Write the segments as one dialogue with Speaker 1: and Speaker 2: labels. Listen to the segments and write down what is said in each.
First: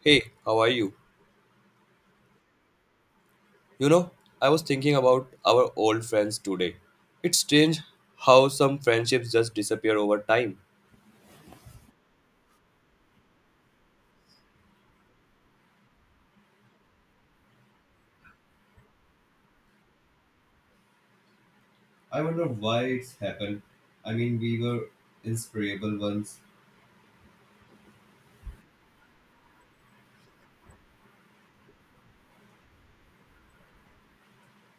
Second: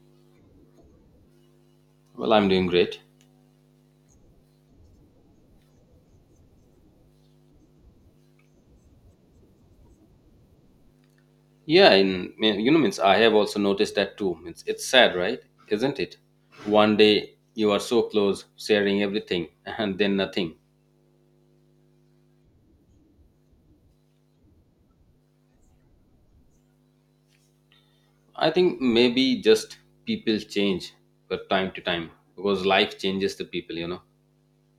Speaker 1: Hey, how are you?
Speaker 2: Well, I'm doing great.
Speaker 1: You know, I was thinking about our old friends today. It's strange how some friendships just disappear over time.
Speaker 2: Yeah, in me- you know, means I have also noticed that too. Means it's sad, right? Isn't it? One day you are so close, sharing everything, and then nothing.
Speaker 1: Happened. We were inseparable once,
Speaker 2: I think maybe just people change from time to time because life changes the people. You know.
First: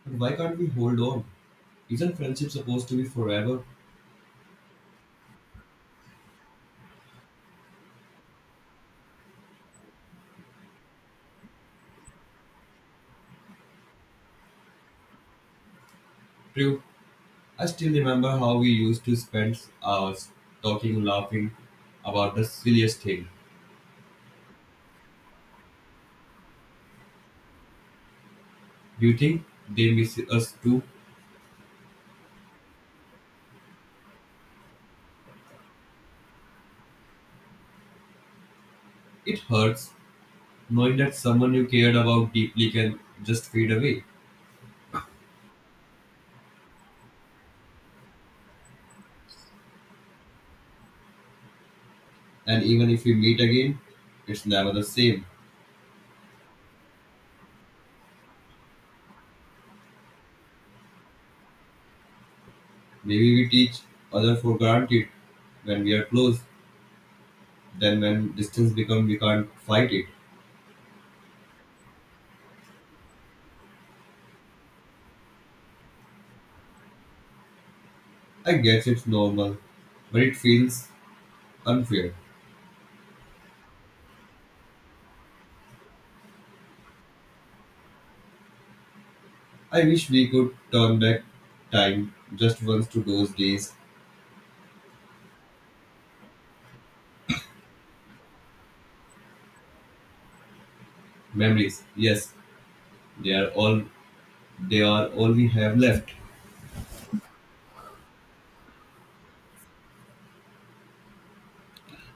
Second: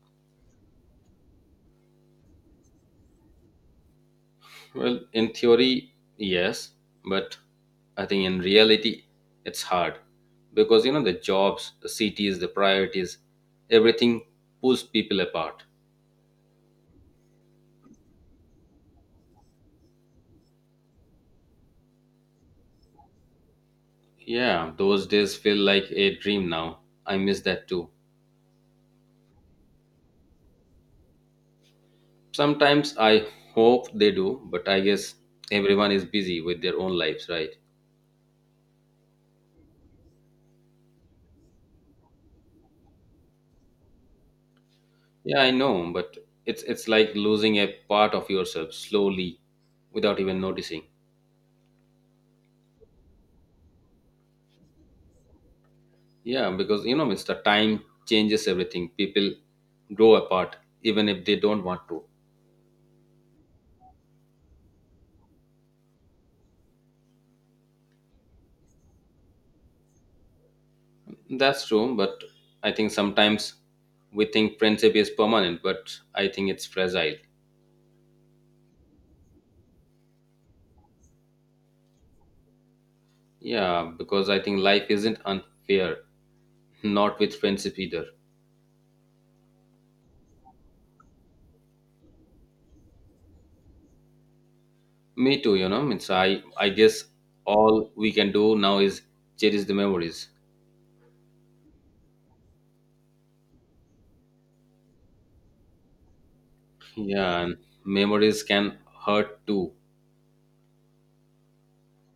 Speaker 1: but why can't we hold on? Isn't friendship supposed to be forever?
Speaker 2: Well, in theory, yes, but I think in reality, it's hard because the jobs, the cities, the priorities, everything pulls people apart.
Speaker 1: True. I still remember how we used to spend hours talking, laughing about the silliest thing.
Speaker 2: Yeah, those days feel like a dream now. I miss that too.
Speaker 1: Do you think they miss us too?
Speaker 2: Sometimes I hope they do, but I guess everyone is busy with their own lives, right?
Speaker 1: It hurts knowing that someone you cared about deeply can just fade away.
Speaker 2: Yeah, I know, but it's like losing a part of yourself slowly without even noticing.
Speaker 1: And even if we meet again, it's never the same.
Speaker 2: Yeah, because Mr. Time changes everything. People grow apart even if they don't want to.
Speaker 1: Maybe we teach other for granted when we are close, then when distance becomes, we can't fight it.
Speaker 2: That's true, but I think sometimes we think friendship is permanent, but I think it's fragile.
Speaker 1: I guess it's normal, but it feels unfair.
Speaker 2: Yeah, because I think life isn't unfair, not with friendship either.
Speaker 1: I wish we could turn back time just once to those days.
Speaker 2: Me too, you know. Means I guess all we can do now is cherish the memories.
Speaker 1: Memories, yes, they are all they are all we have left.
Speaker 2: Yeah, and memories can hurt too.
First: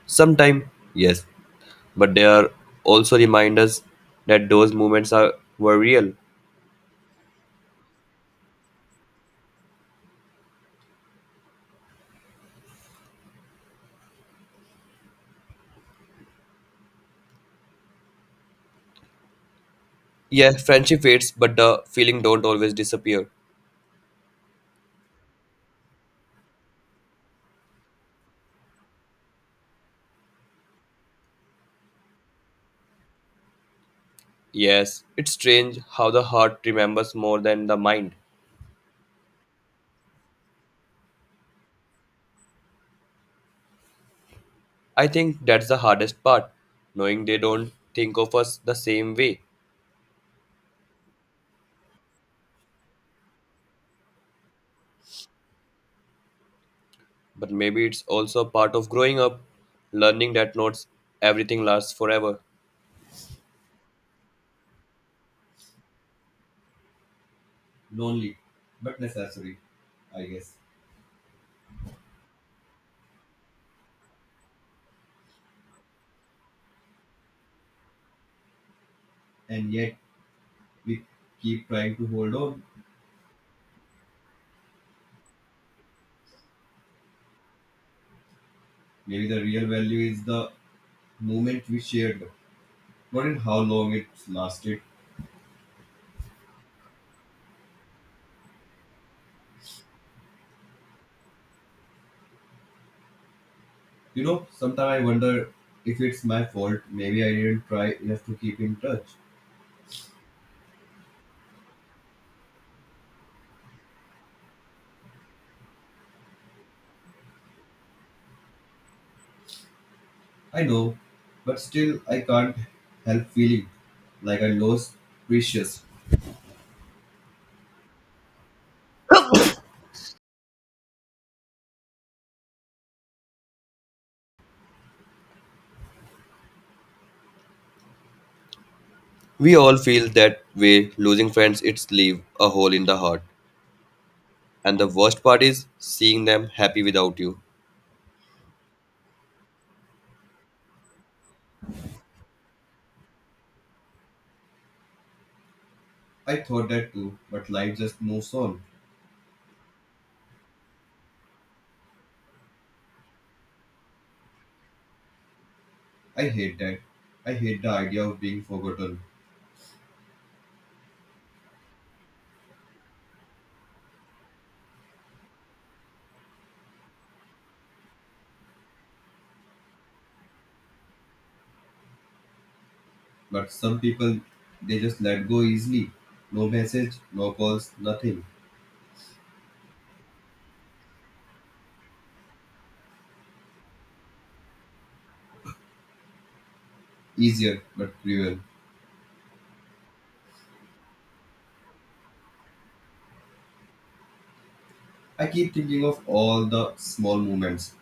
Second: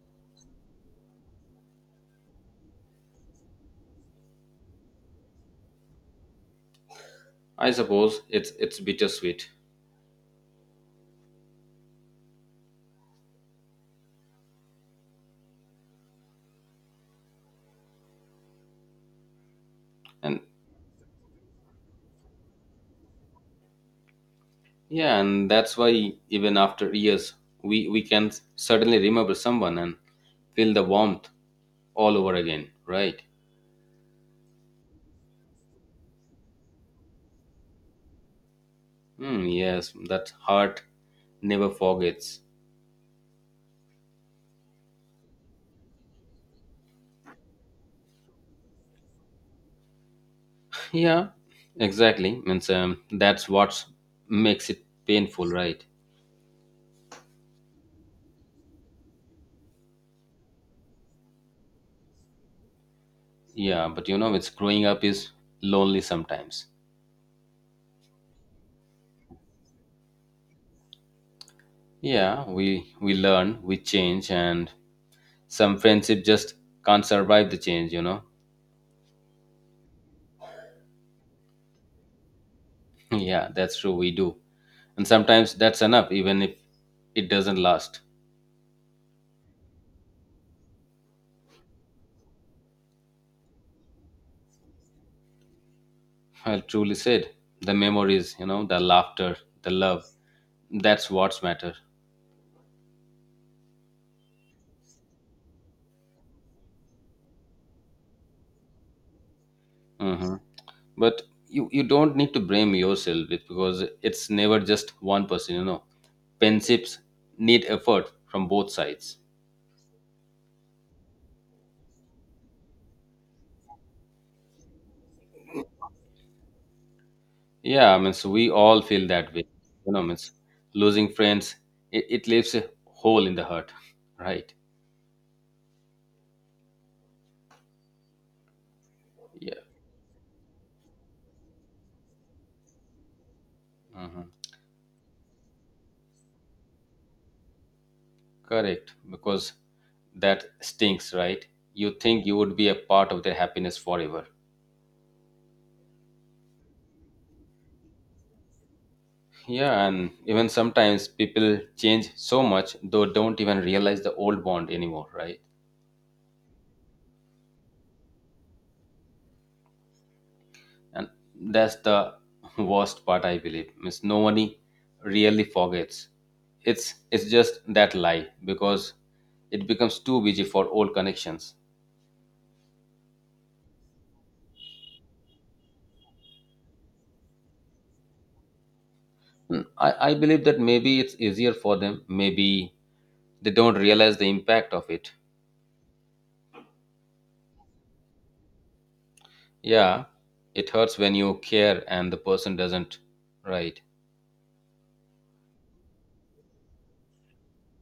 Speaker 1: Sometime, yes, but they are also reminders that those moments are were real.
Speaker 2: I suppose it's bittersweet, and
Speaker 1: Yeah, friendship fades, but the feeling don't always disappear.
Speaker 2: yeah, and that's why even after years, we can suddenly remember someone and feel the warmth all over again, right?
Speaker 1: Yes, it's strange how the heart remembers more than the mind.
Speaker 2: Hmm. yes, that heart never forgets.
Speaker 1: I think that's the hardest part, knowing they don't think of us the same way.
Speaker 2: Yeah, exactly. Means that's what makes it painful, right?
Speaker 1: But maybe it's also a part of growing up, learning that not everything lasts forever.
Speaker 2: Yeah, but it's growing up is lonely sometimes.
Speaker 1: Lonely, but necessary, I guess.
Speaker 2: Yeah, we learn, we change, and some friendship just can't survive the change. You know.
Speaker 1: And yet, we keep trying to hold on.
Speaker 2: yeah, that's true. We do, and sometimes that's enough, even if it doesn't last.
Speaker 1: Maybe the real value is the moment we shared, not in how long it lasted.
Speaker 2: Well, truly said. The memories, the laughter, the love. That's what's matter.
Speaker 1: You know, sometimes I wonder if it's my fault. Maybe I didn't try enough to keep in touch.
Speaker 2: hmm but you don't need to blame yourself because it's never just one person, friendships need effort from both sides.
Speaker 1: I know, but still, I can't help feeling like I lost precious.
Speaker 2: Yeah, I mean, so we all feel that way, means losing friends, it leaves a hole in the heart, right.
Speaker 1: We
Speaker 2: Yeah.
Speaker 1: all feel that way losing friends it's leave a hole in the heart,
Speaker 2: hmm
Speaker 1: and the worst part is seeing them happy without you.
Speaker 2: Correct, because that stinks, right? You think you would be a part of their happiness forever.
Speaker 1: I thought that too, but life just moves on.
Speaker 2: Yeah, and even sometimes people change so much though don't even realize the old bond anymore, right?
Speaker 1: I hate that. I hate the idea of being forgotten.
Speaker 2: And that's the worst part, I believe, means nobody really forgets. It's just that lie because it becomes too busy for old connections.
Speaker 1: But some people, they just let go easily. No message, no calls, nothing.
Speaker 2: I believe that maybe it's easier for them. Maybe they don't realize the impact of it.
Speaker 1: Easier but cruel.
Speaker 2: Yeah, it hurts when you care and the person doesn't, right?
Speaker 1: I keep thinking of all the small moments,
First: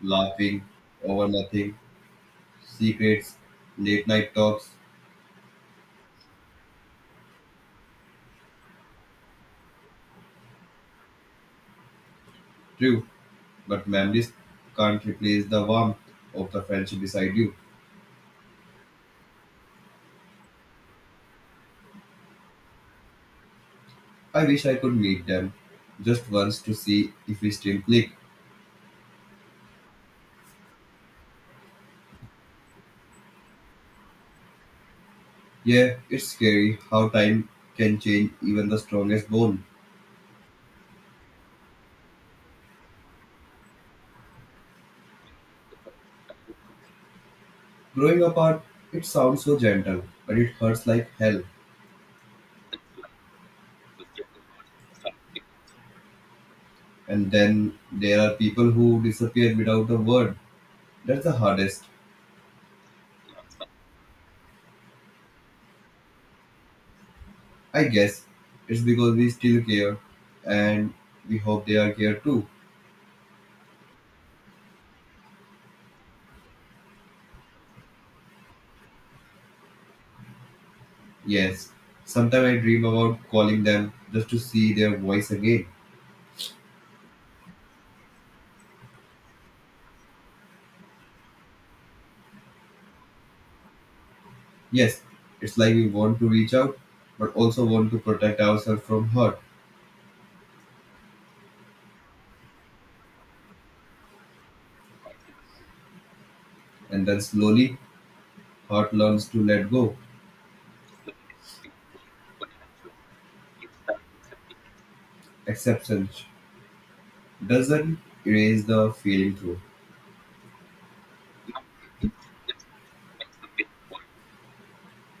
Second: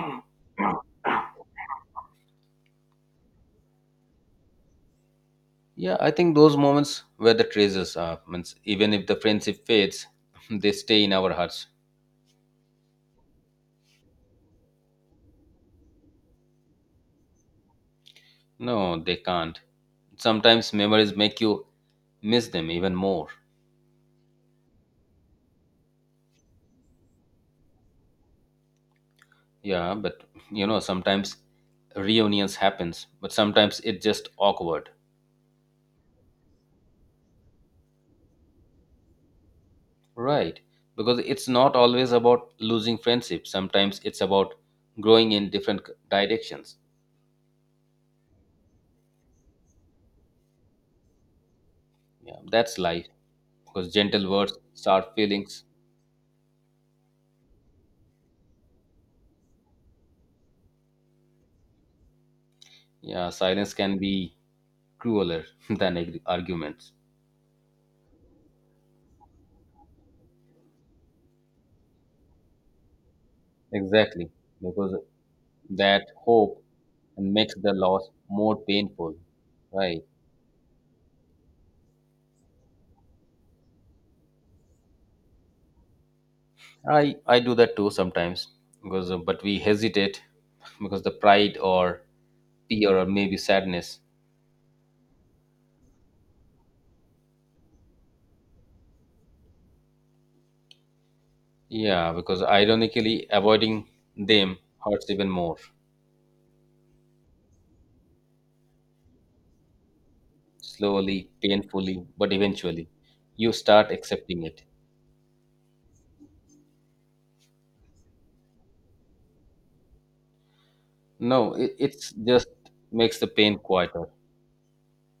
Speaker 1: laughing over nothing, secrets, late night talks.
Speaker 2: Yeah, I think those moments were the treasures, are means even if the friendship fades, they stay in our hearts.
Speaker 1: True, but memories can't replace the warmth of the friendship beside you.
Speaker 2: No, they can't. Sometimes memories make you miss them even more.
Speaker 1: I wish I could meet them just once to see if we still click.
Speaker 2: Yeah, but sometimes reunions happens, but sometimes it's just awkward.
Speaker 1: Yeah, it's scary how time can change even the strongest bond.
Speaker 2: Right. Because it's not always about losing friendship. Sometimes it's about growing in different directions.
Speaker 1: Growing apart, it sounds so gentle, but it hurts like hell.
Speaker 2: Yeah, that's life. Because gentle words, sharp feelings.
Speaker 1: And then there are people who disappear without a word. That's the hardest.
Speaker 2: Yeah, silence can be crueler than arguments.
Speaker 1: I guess it's because we still care, and we hope they are care too.
Speaker 2: Exactly. Because that hope and makes the loss more painful, right?
Speaker 1: Yes, sometimes I dream about calling them just to see their voice again.
Speaker 2: I do that too sometimes because but we hesitate because the pride or fear or maybe sadness.
Speaker 1: Yes, it's like we want to reach out but also want to protect ourselves from hurt.
Speaker 2: Yeah, because ironically avoiding them hurts even more.
Speaker 1: And then slowly, hurt learns to let go.
Speaker 2: Slowly, painfully, but eventually you start accepting it.
Speaker 1: Acceptance doesn't erase the feeling through.
Speaker 2: No, it's just makes the pain quieter.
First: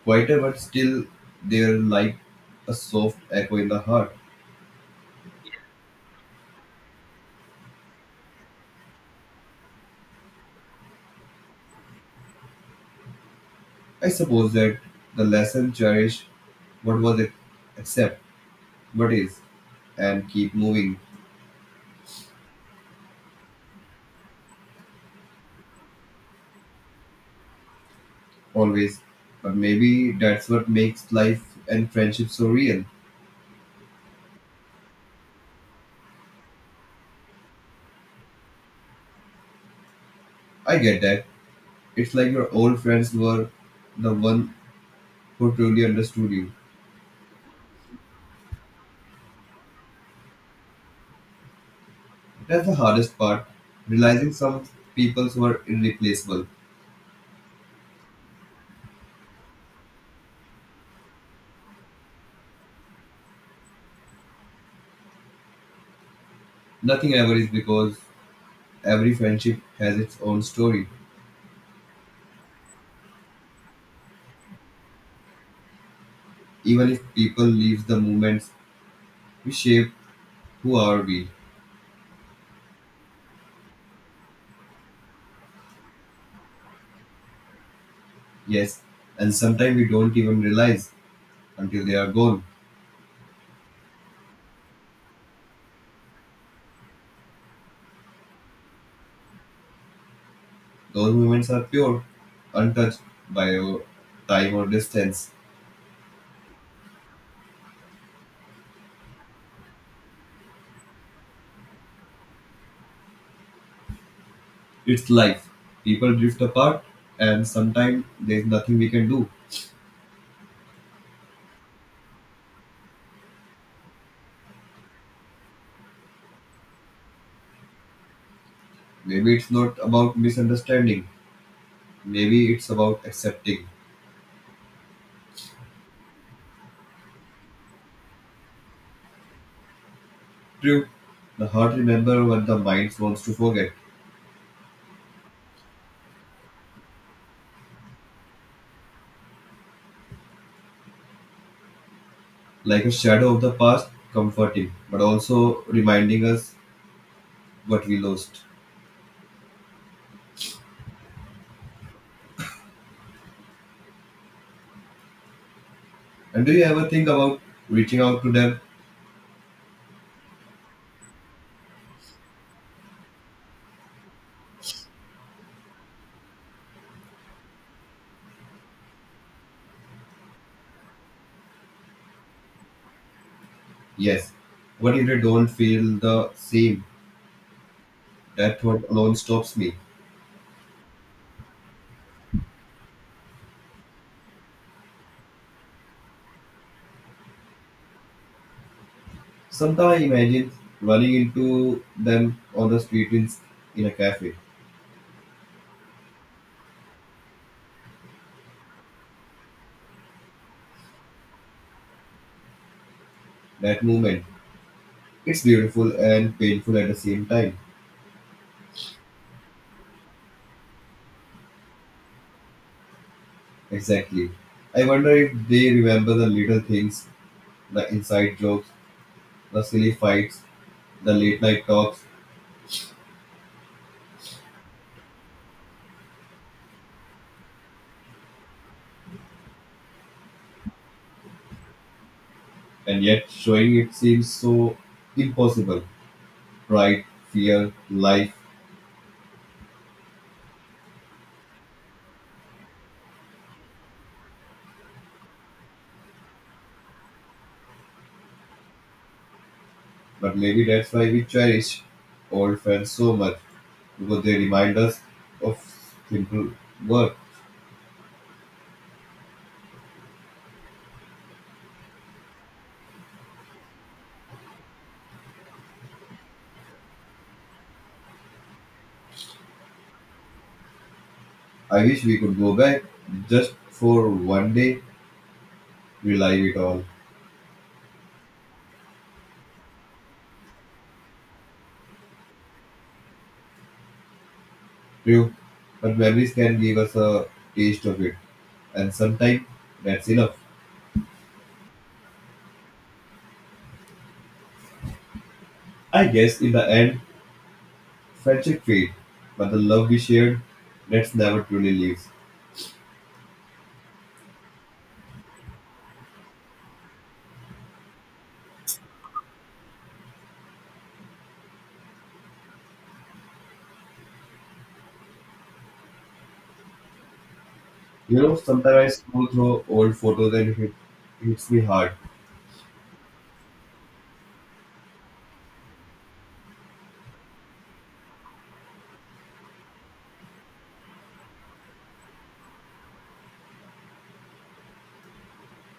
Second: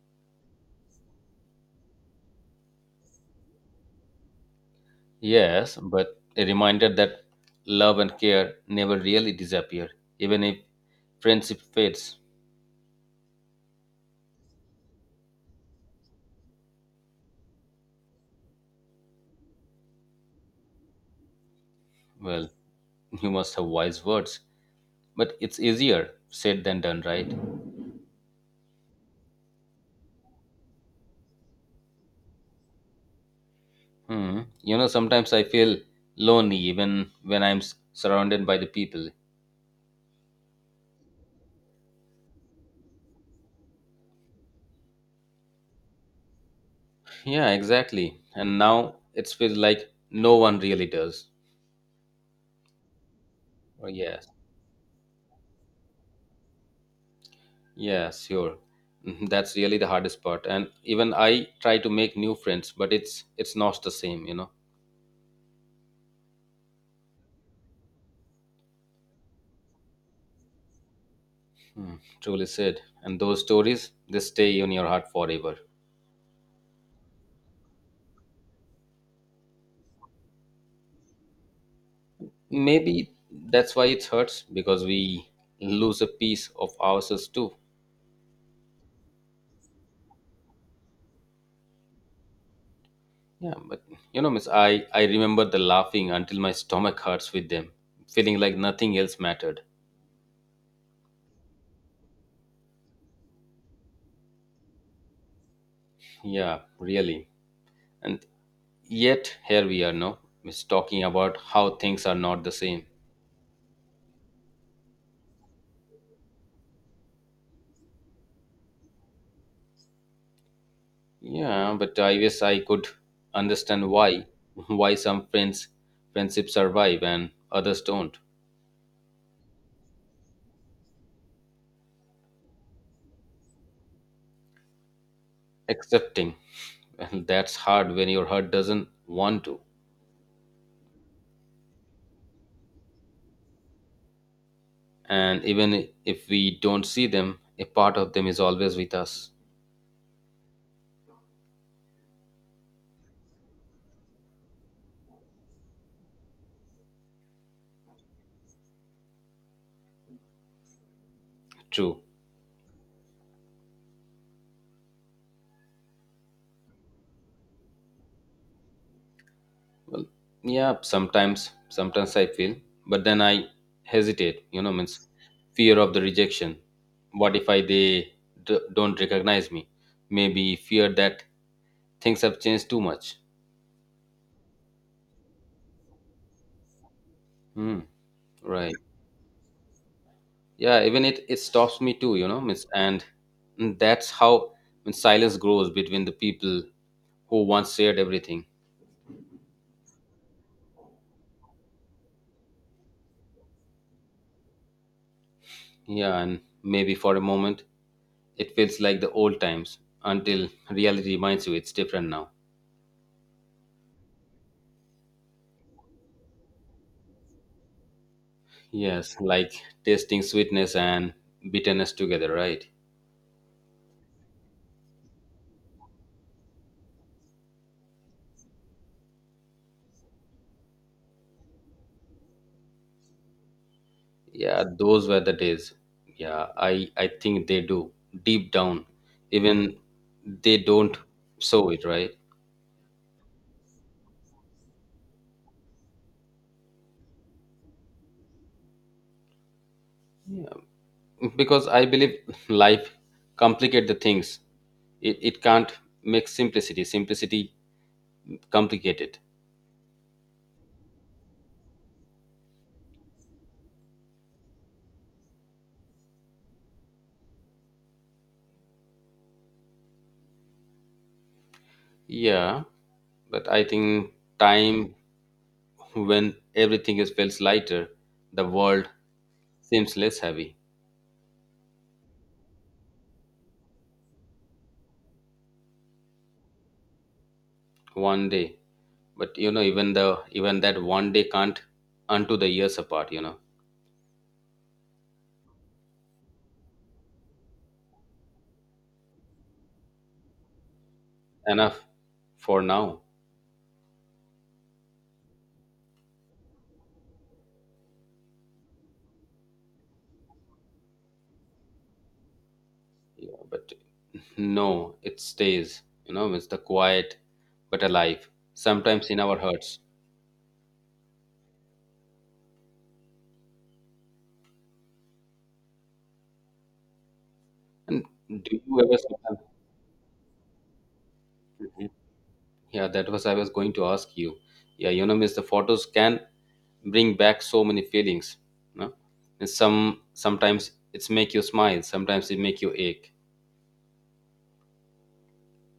Speaker 1: Quieter but still there like a soft echo in the heart.
Speaker 2: Yes, but a reminder that love and care never really disappear, even if friendship fades.
Speaker 1: I suppose that the lesson cherish what was it, accept what is, and keep moving
Speaker 2: Well, you must have wise words, but it's easier said than done, right?
Speaker 1: always. But maybe that's what makes life and friendship so real.
Speaker 2: Hmm. Sometimes I feel lonely even when I'm surrounded by the people.
Speaker 1: I get that. It's like your old friends were the one who truly understood you.
Speaker 2: Yeah, exactly. And now it feels like no one really does.
Speaker 1: That's the hardest part,
Speaker 2: Oh, yes.
Speaker 1: realizing some people were irreplaceable.
Speaker 2: Yeah, sure. Mhm, that's really the hardest part. And even I try to make new friends, but it's not the same.
Speaker 1: Nothing ever is because every friendship has its own story.
Speaker 2: Hmm, truly said. And those stories, they stay in your heart forever.
Speaker 1: Even if people leave the moments, we shape who are we.
Speaker 2: Maybe that's why it hurts because we lose a piece of ourselves too.
Speaker 1: Yes, and sometimes we don't even realize until they are gone.
Speaker 2: Yeah, but miss I remember the laughing until my stomach hurts with them, feeling like nothing else mattered.
Speaker 1: Those moments are pure, untouched by your time or distance.
Speaker 2: Yeah, really. And yet here we are now, miss talking about how things are not the same.
Speaker 1: It's life. People drift apart, and sometimes there's nothing we can do.
Speaker 2: Yeah, but I guess I could understand why some friendships survive and others don't.
Speaker 1: Maybe it's not about misunderstanding, maybe it's about accepting.
Speaker 2: Accepting. And that's hard when your heart doesn't want to.
Speaker 1: True, the heart remembers what the mind wants to forget,
Speaker 2: And even if we don't see them, a part of them is always with us.
Speaker 1: like a shadow of the past, comforting, but also reminding us what we lost.
Speaker 2: True.
Speaker 1: And do you ever think about reaching out to them?
Speaker 2: Well, yeah, sometimes I feel, but then I hesitate, means fear of the rejection. What if I they don't recognize me. Maybe fear that things have changed too much.
Speaker 1: Yes. What if I don't feel the same?
Speaker 2: Hmm.
Speaker 1: That
Speaker 2: Right,
Speaker 1: thought alone stops me.
Speaker 2: yeah, even it stops me too, means. And that's how, when silence grows between the people who once shared everything.
Speaker 1: Sometimes I imagine running into them on the street in a cafe.
Speaker 2: Yeah, and maybe for a moment it feels like the old times until reality reminds you it's different now.
Speaker 1: That moment. It's beautiful and painful at the same time.
Speaker 2: Yes, like tasting sweetness and bitterness together, right?
Speaker 1: Exactly. I wonder if they remember the little things, the inside jokes, the silly fights, the late night talks,
Speaker 2: Yeah, those were the days. Yeah, I think they do deep down, even they don't show it, right?
Speaker 1: and yet showing it seems so impossible. Pride, fear, life.
Speaker 2: Yeah, because I believe life complicate the things. It can't make simplicity complicated.
Speaker 1: But maybe that's why we cherish old friends so much because they remind us of simple work.
Speaker 2: Yeah, but I think time. When everything is feels lighter, the world seems less heavy.
Speaker 1: I wish we could go back just for one day, relive it all.
Speaker 2: One day, but even the even that one day can't unto the years apart. You know.
Speaker 1: True, but memories can give us a taste of it, and sometimes that's enough.
Speaker 2: Enough for now.
Speaker 1: I guess in the end, friendship fades, but the love we shared, that's never truly leaves.
Speaker 2: Yeah, but no, it stays. It's the quiet but alive. Sometimes in our hearts. And
Speaker 1: You know,
Speaker 2: do
Speaker 1: sometimes
Speaker 2: you
Speaker 1: I
Speaker 2: ever?
Speaker 1: scroll through old photos and it hits me
Speaker 2: Mhm.
Speaker 1: hard.
Speaker 2: Yeah, that was I was going to ask you. Yeah, miss the photos can bring back so many feelings, no? And sometimes it's make you smile, sometimes it make you ache.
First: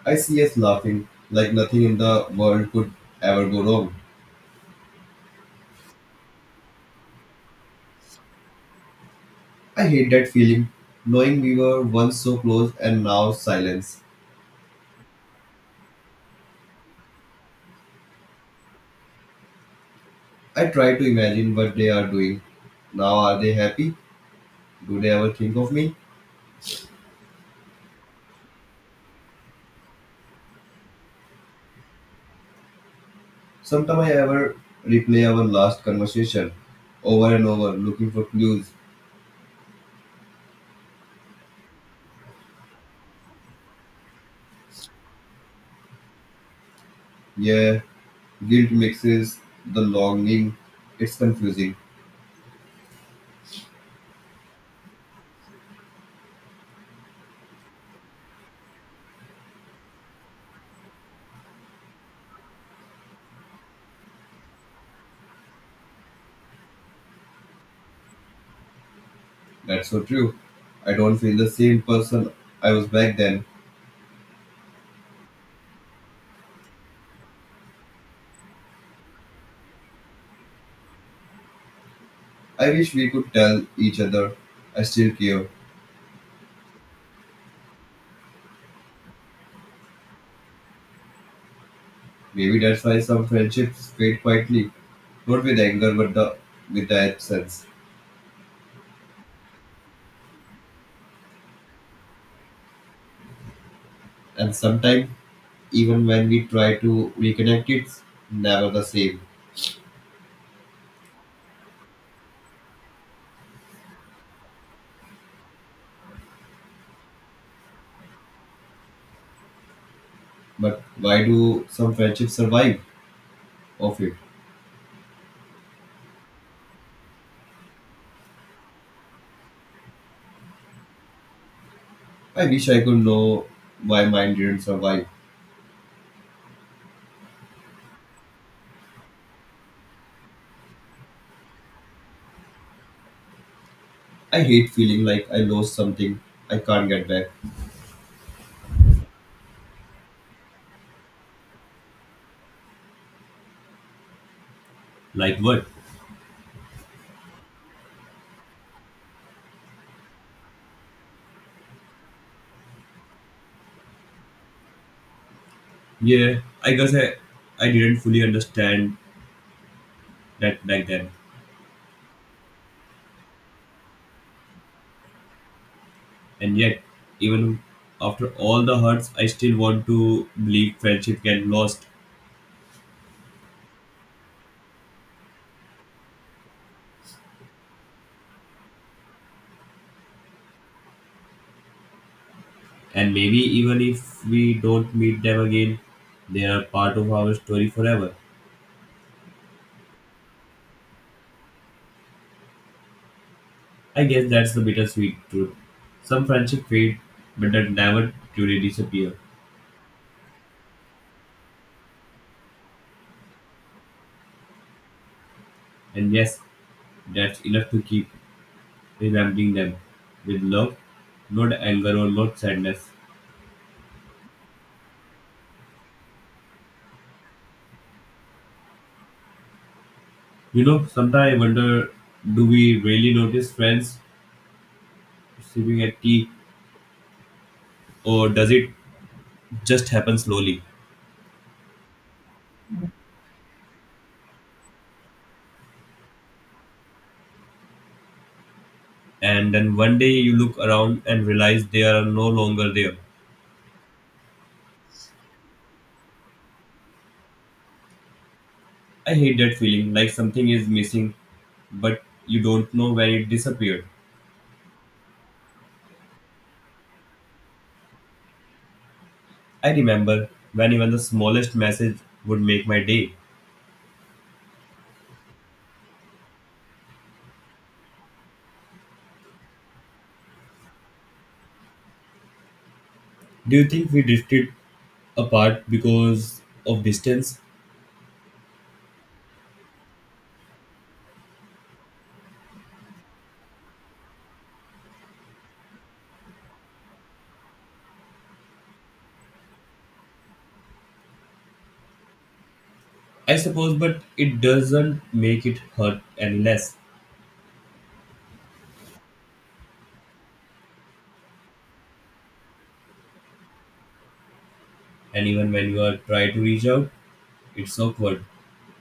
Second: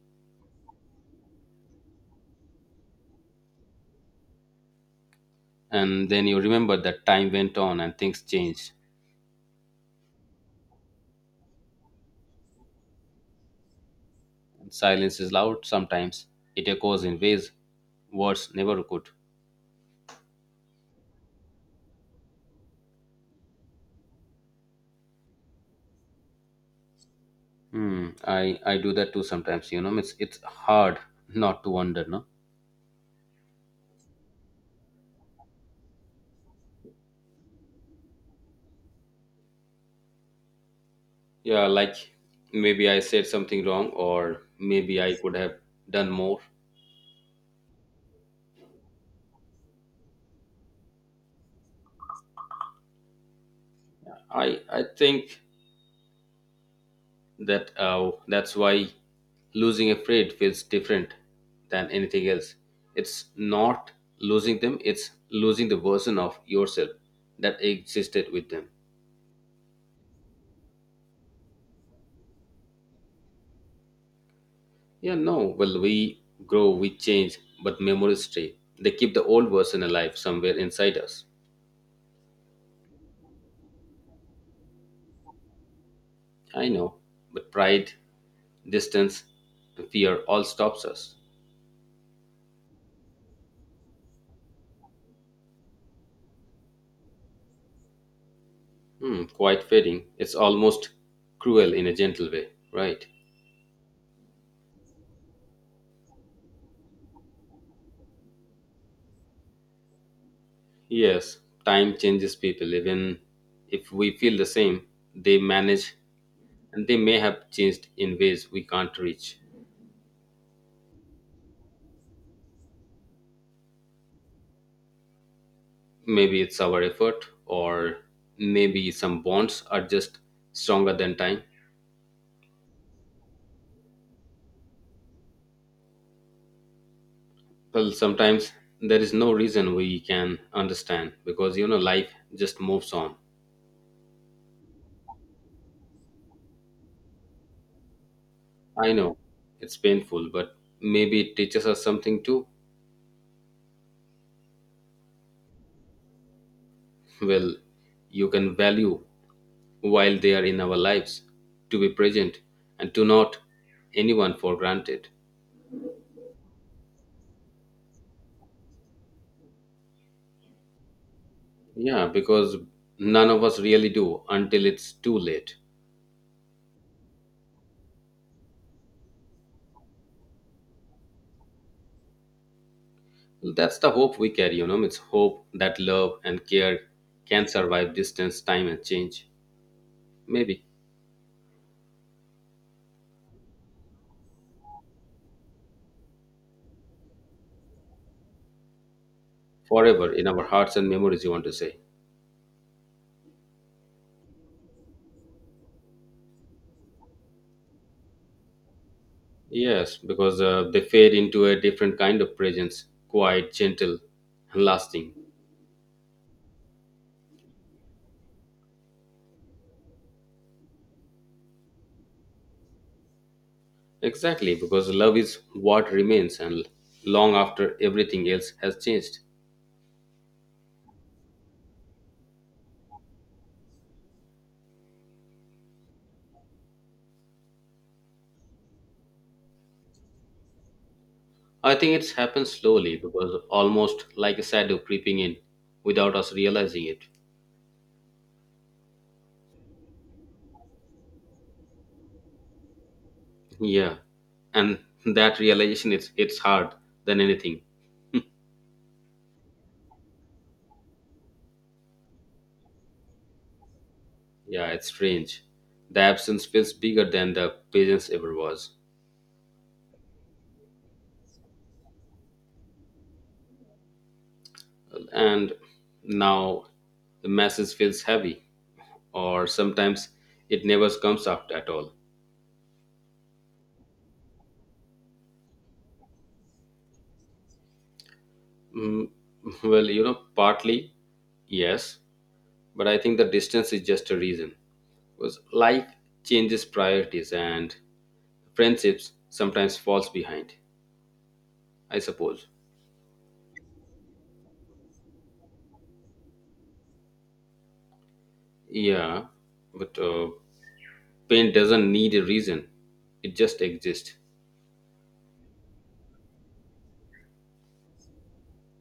Speaker 1: I see us laughing like nothing in the world could ever go wrong.
Speaker 2: And then you remember that time went on and things changed.
Speaker 1: I hate that feeling, knowing we were once so close and now silence.
Speaker 2: And silence is loud sometimes, it echoes in ways words never could.
Speaker 1: I try to imagine what they are doing. Now are they happy? Do they ever think of me?
Speaker 2: Hmm. I do that too sometimes, it's hard not to wonder, no.
Speaker 1: Sometimes I ever replay our last conversation over and over, looking for clues.
Speaker 2: Yeah, like maybe I said something wrong, or maybe I could have done more.
Speaker 1: Yeah, guilt mixes the longing. It's confusing.
Speaker 2: I think that's why losing a friend feels different than anything else. It's not losing them, it's losing the version of yourself that existed with them.
Speaker 1: That's so true. I don't feel the same person I was back then.
Speaker 2: Yeah, no, well, we grow, we change, but memories stay. They keep the old version alive somewhere inside us.
Speaker 1: I wish we could tell each other I still care.
Speaker 2: I know, but pride, distance, and fear all stops us.
Speaker 1: Maybe that's why some friendships fade quietly, not with anger, but the with the absence.
Speaker 2: Quite fading, it's almost cruel in a gentle way, right?
Speaker 1: And sometimes, even when we try to reconnect, it's never the same.
Speaker 2: Yes, time changes people. Even if we feel the same, they manage and they may have changed in ways we can't reach.
Speaker 1: But why do some friendships survive of it?
Speaker 2: Maybe it's our effort, or maybe some bonds are just stronger than time.
Speaker 1: I wish I could know why mine didn't survive.
Speaker 2: Well, sometimes there is no reason we can understand, because life just moves on.
Speaker 1: I hate feeling like I lost something I can't get back.
Speaker 2: I know it's painful, but maybe it teaches us something too.
Speaker 1: Like what?
Speaker 2: Well, you can value while they are in our lives, to be present and to not anyone for granted.
Speaker 1: Yeah, I guess I didn't fully understand that back then.
Speaker 2: Yeah, because none of us really do until it's too late.
Speaker 1: And yet, even after all the hurts, I still want to believe friendship can last.
Speaker 2: That's the hope we carry, it's hope that love and care can survive distance, time, and change. Maybe
Speaker 1: And maybe even if we don't meet them again, they are part of our story forever.
Speaker 2: forever in our hearts and memories, you want to say. Yes, because they fade into a different kind of presence, quiet, gentle, and lasting. Exactly, because love is what remains, and long after everything else has changed.
Speaker 1: You know, sometimes I wonder do we really notice friends sipping at tea or does it just happen slowly?
Speaker 2: I think it's happened slowly, because almost like a shadow creeping in without us realizing it.
Speaker 1: And then one day you look around and realize they are no longer there.
Speaker 2: Yeah. And that realization, it's hard than anything.
Speaker 1: I hate that feeling like something is missing, but you don't know when it disappeared.
Speaker 2: Yeah, it's strange. The absence feels bigger than the presence ever was.
Speaker 1: I remember when even the smallest message would make my day.
Speaker 2: And now the message feels heavy, or sometimes it never comes after at all.
Speaker 1: Do you think we drifted apart because of distance?
Speaker 2: Mm, well, partly, yes, but I think the distance is just a reason. Because life changes priorities and friendships sometimes falls behind, I suppose.
Speaker 1: I suppose, but it doesn't make it hurt any less.
Speaker 2: Yeah, but pain doesn't need a reason. It just exists.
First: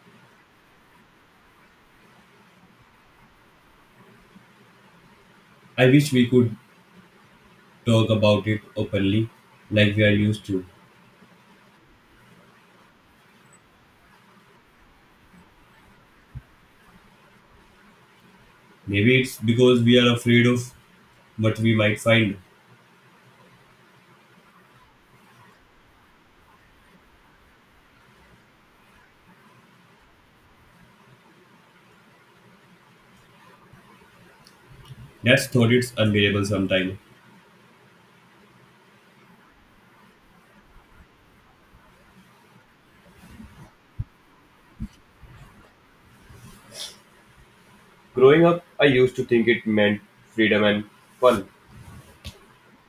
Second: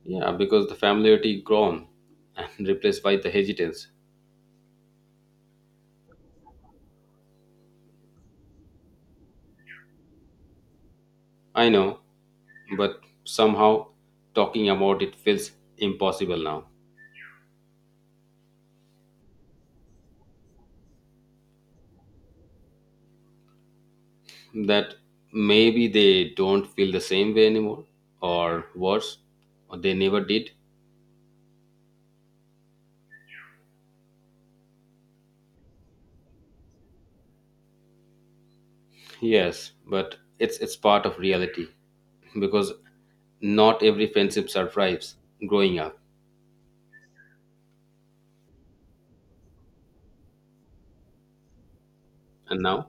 Speaker 2: Yeah, because the familiarity gone and replaced by the hesitance.
Speaker 1: Really, like you,
Speaker 2: I know, but somehow talking about it feels impossible now.
Speaker 1: what we might find.
Speaker 2: That maybe they don't feel the same way anymore, or worse, or they never did.
Speaker 1: That's thought it's unbearable sometimes.
Speaker 2: Yes, but it's part of reality because not every friendship survives growing up.
Speaker 1: Growing up, I used to think it meant freedom and fun.
Speaker 2: And now.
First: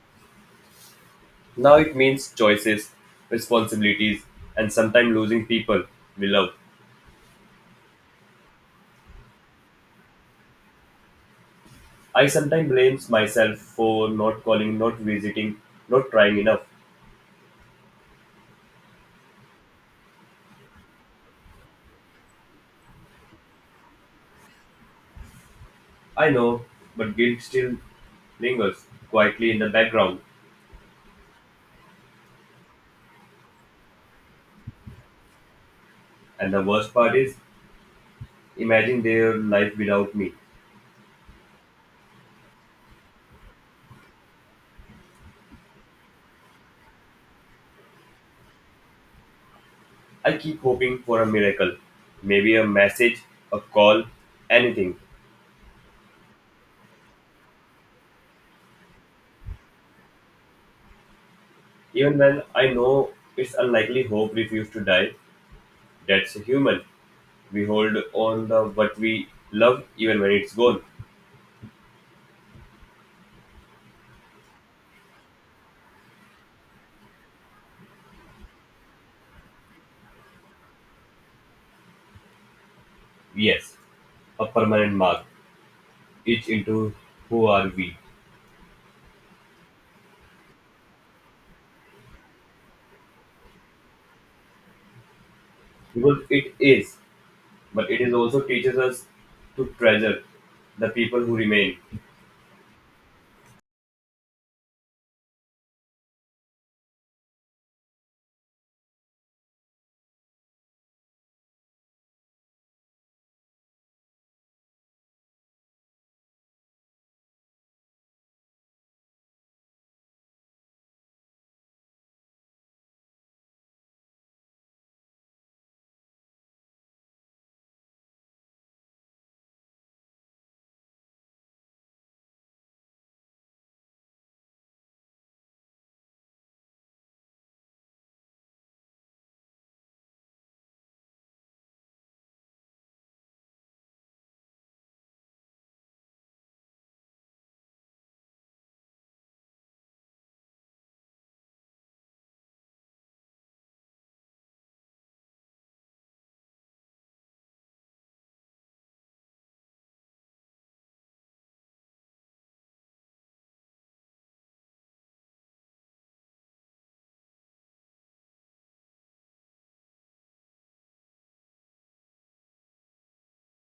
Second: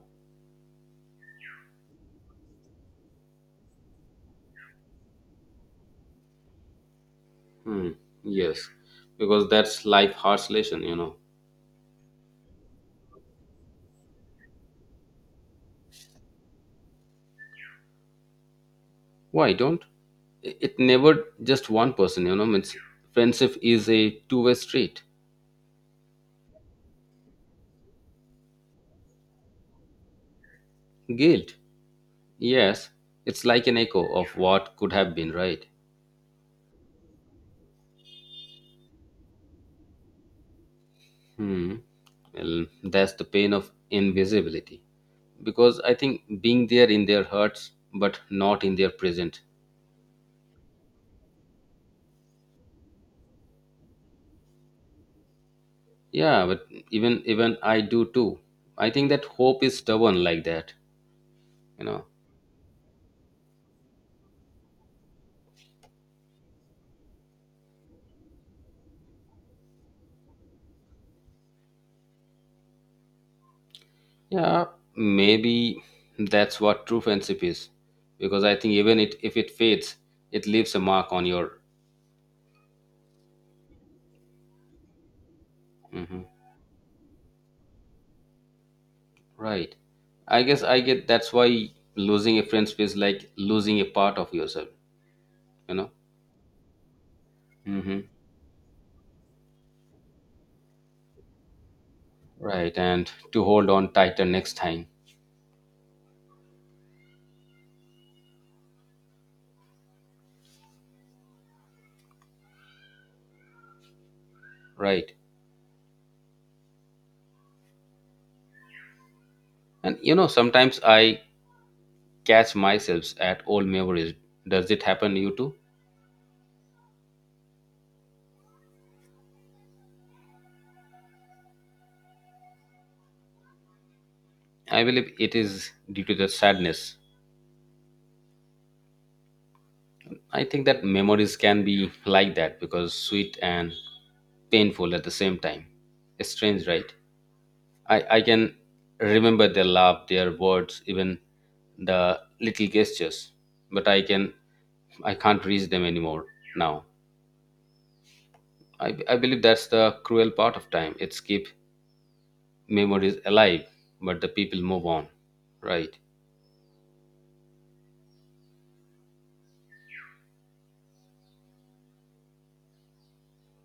Speaker 1: Now it means choices, responsibilities, and sometimes losing people we love.
Speaker 2: hmm, yes, because that's life harsh lesson.
Speaker 1: I sometimes blame myself for not calling, not visiting, not trying enough.
Speaker 2: Why don't it never just one person, means friendship is a two-way street.
Speaker 1: I know, but still lingers quite around,
Speaker 2: Guilt, yes, it's like an echo of what could have been, right?
Speaker 1: and the place imagine me.
Speaker 2: hmm Well, that's the pain of invisibility. Because I think being there in their hearts, but not in their present.
Speaker 1: I keep hoping for a miracle, maybe a message, a call, anything.
Speaker 2: Yeah, but even I do too. I think that hope is stubborn like that. You know.
Speaker 1: Even when I know it's unlikely, hope refuses to die. That's human. We hold on the what we love even when it's gone.
Speaker 2: Yeah, maybe that's what true friendship is. Because I think even it if it fades, it leaves a mark on your.
Speaker 1: Yes, a permanent mark.
Speaker 2: Mhm.
Speaker 1: Each into who are we?
Speaker 2: Right. I guess I get that's why losing a friend feels like losing a part of yourself. You know.
Speaker 1: Because it is, but it
Speaker 2: Mhm.
Speaker 1: is also teaches us to treasure the people who remain.
Speaker 2: Right, and to hold on tighter next time. Right. And sometimes I catch myself at old memories. Does it happen to you too? I believe it is due to the sadness. I think that memories can be like that, because sweet and painful at the same time. It's strange, right? I can remember their love, their words, even the little gestures, but I can't reach them anymore now. I believe that's the cruel part of time. It's keep memories alive, but the people move on, right.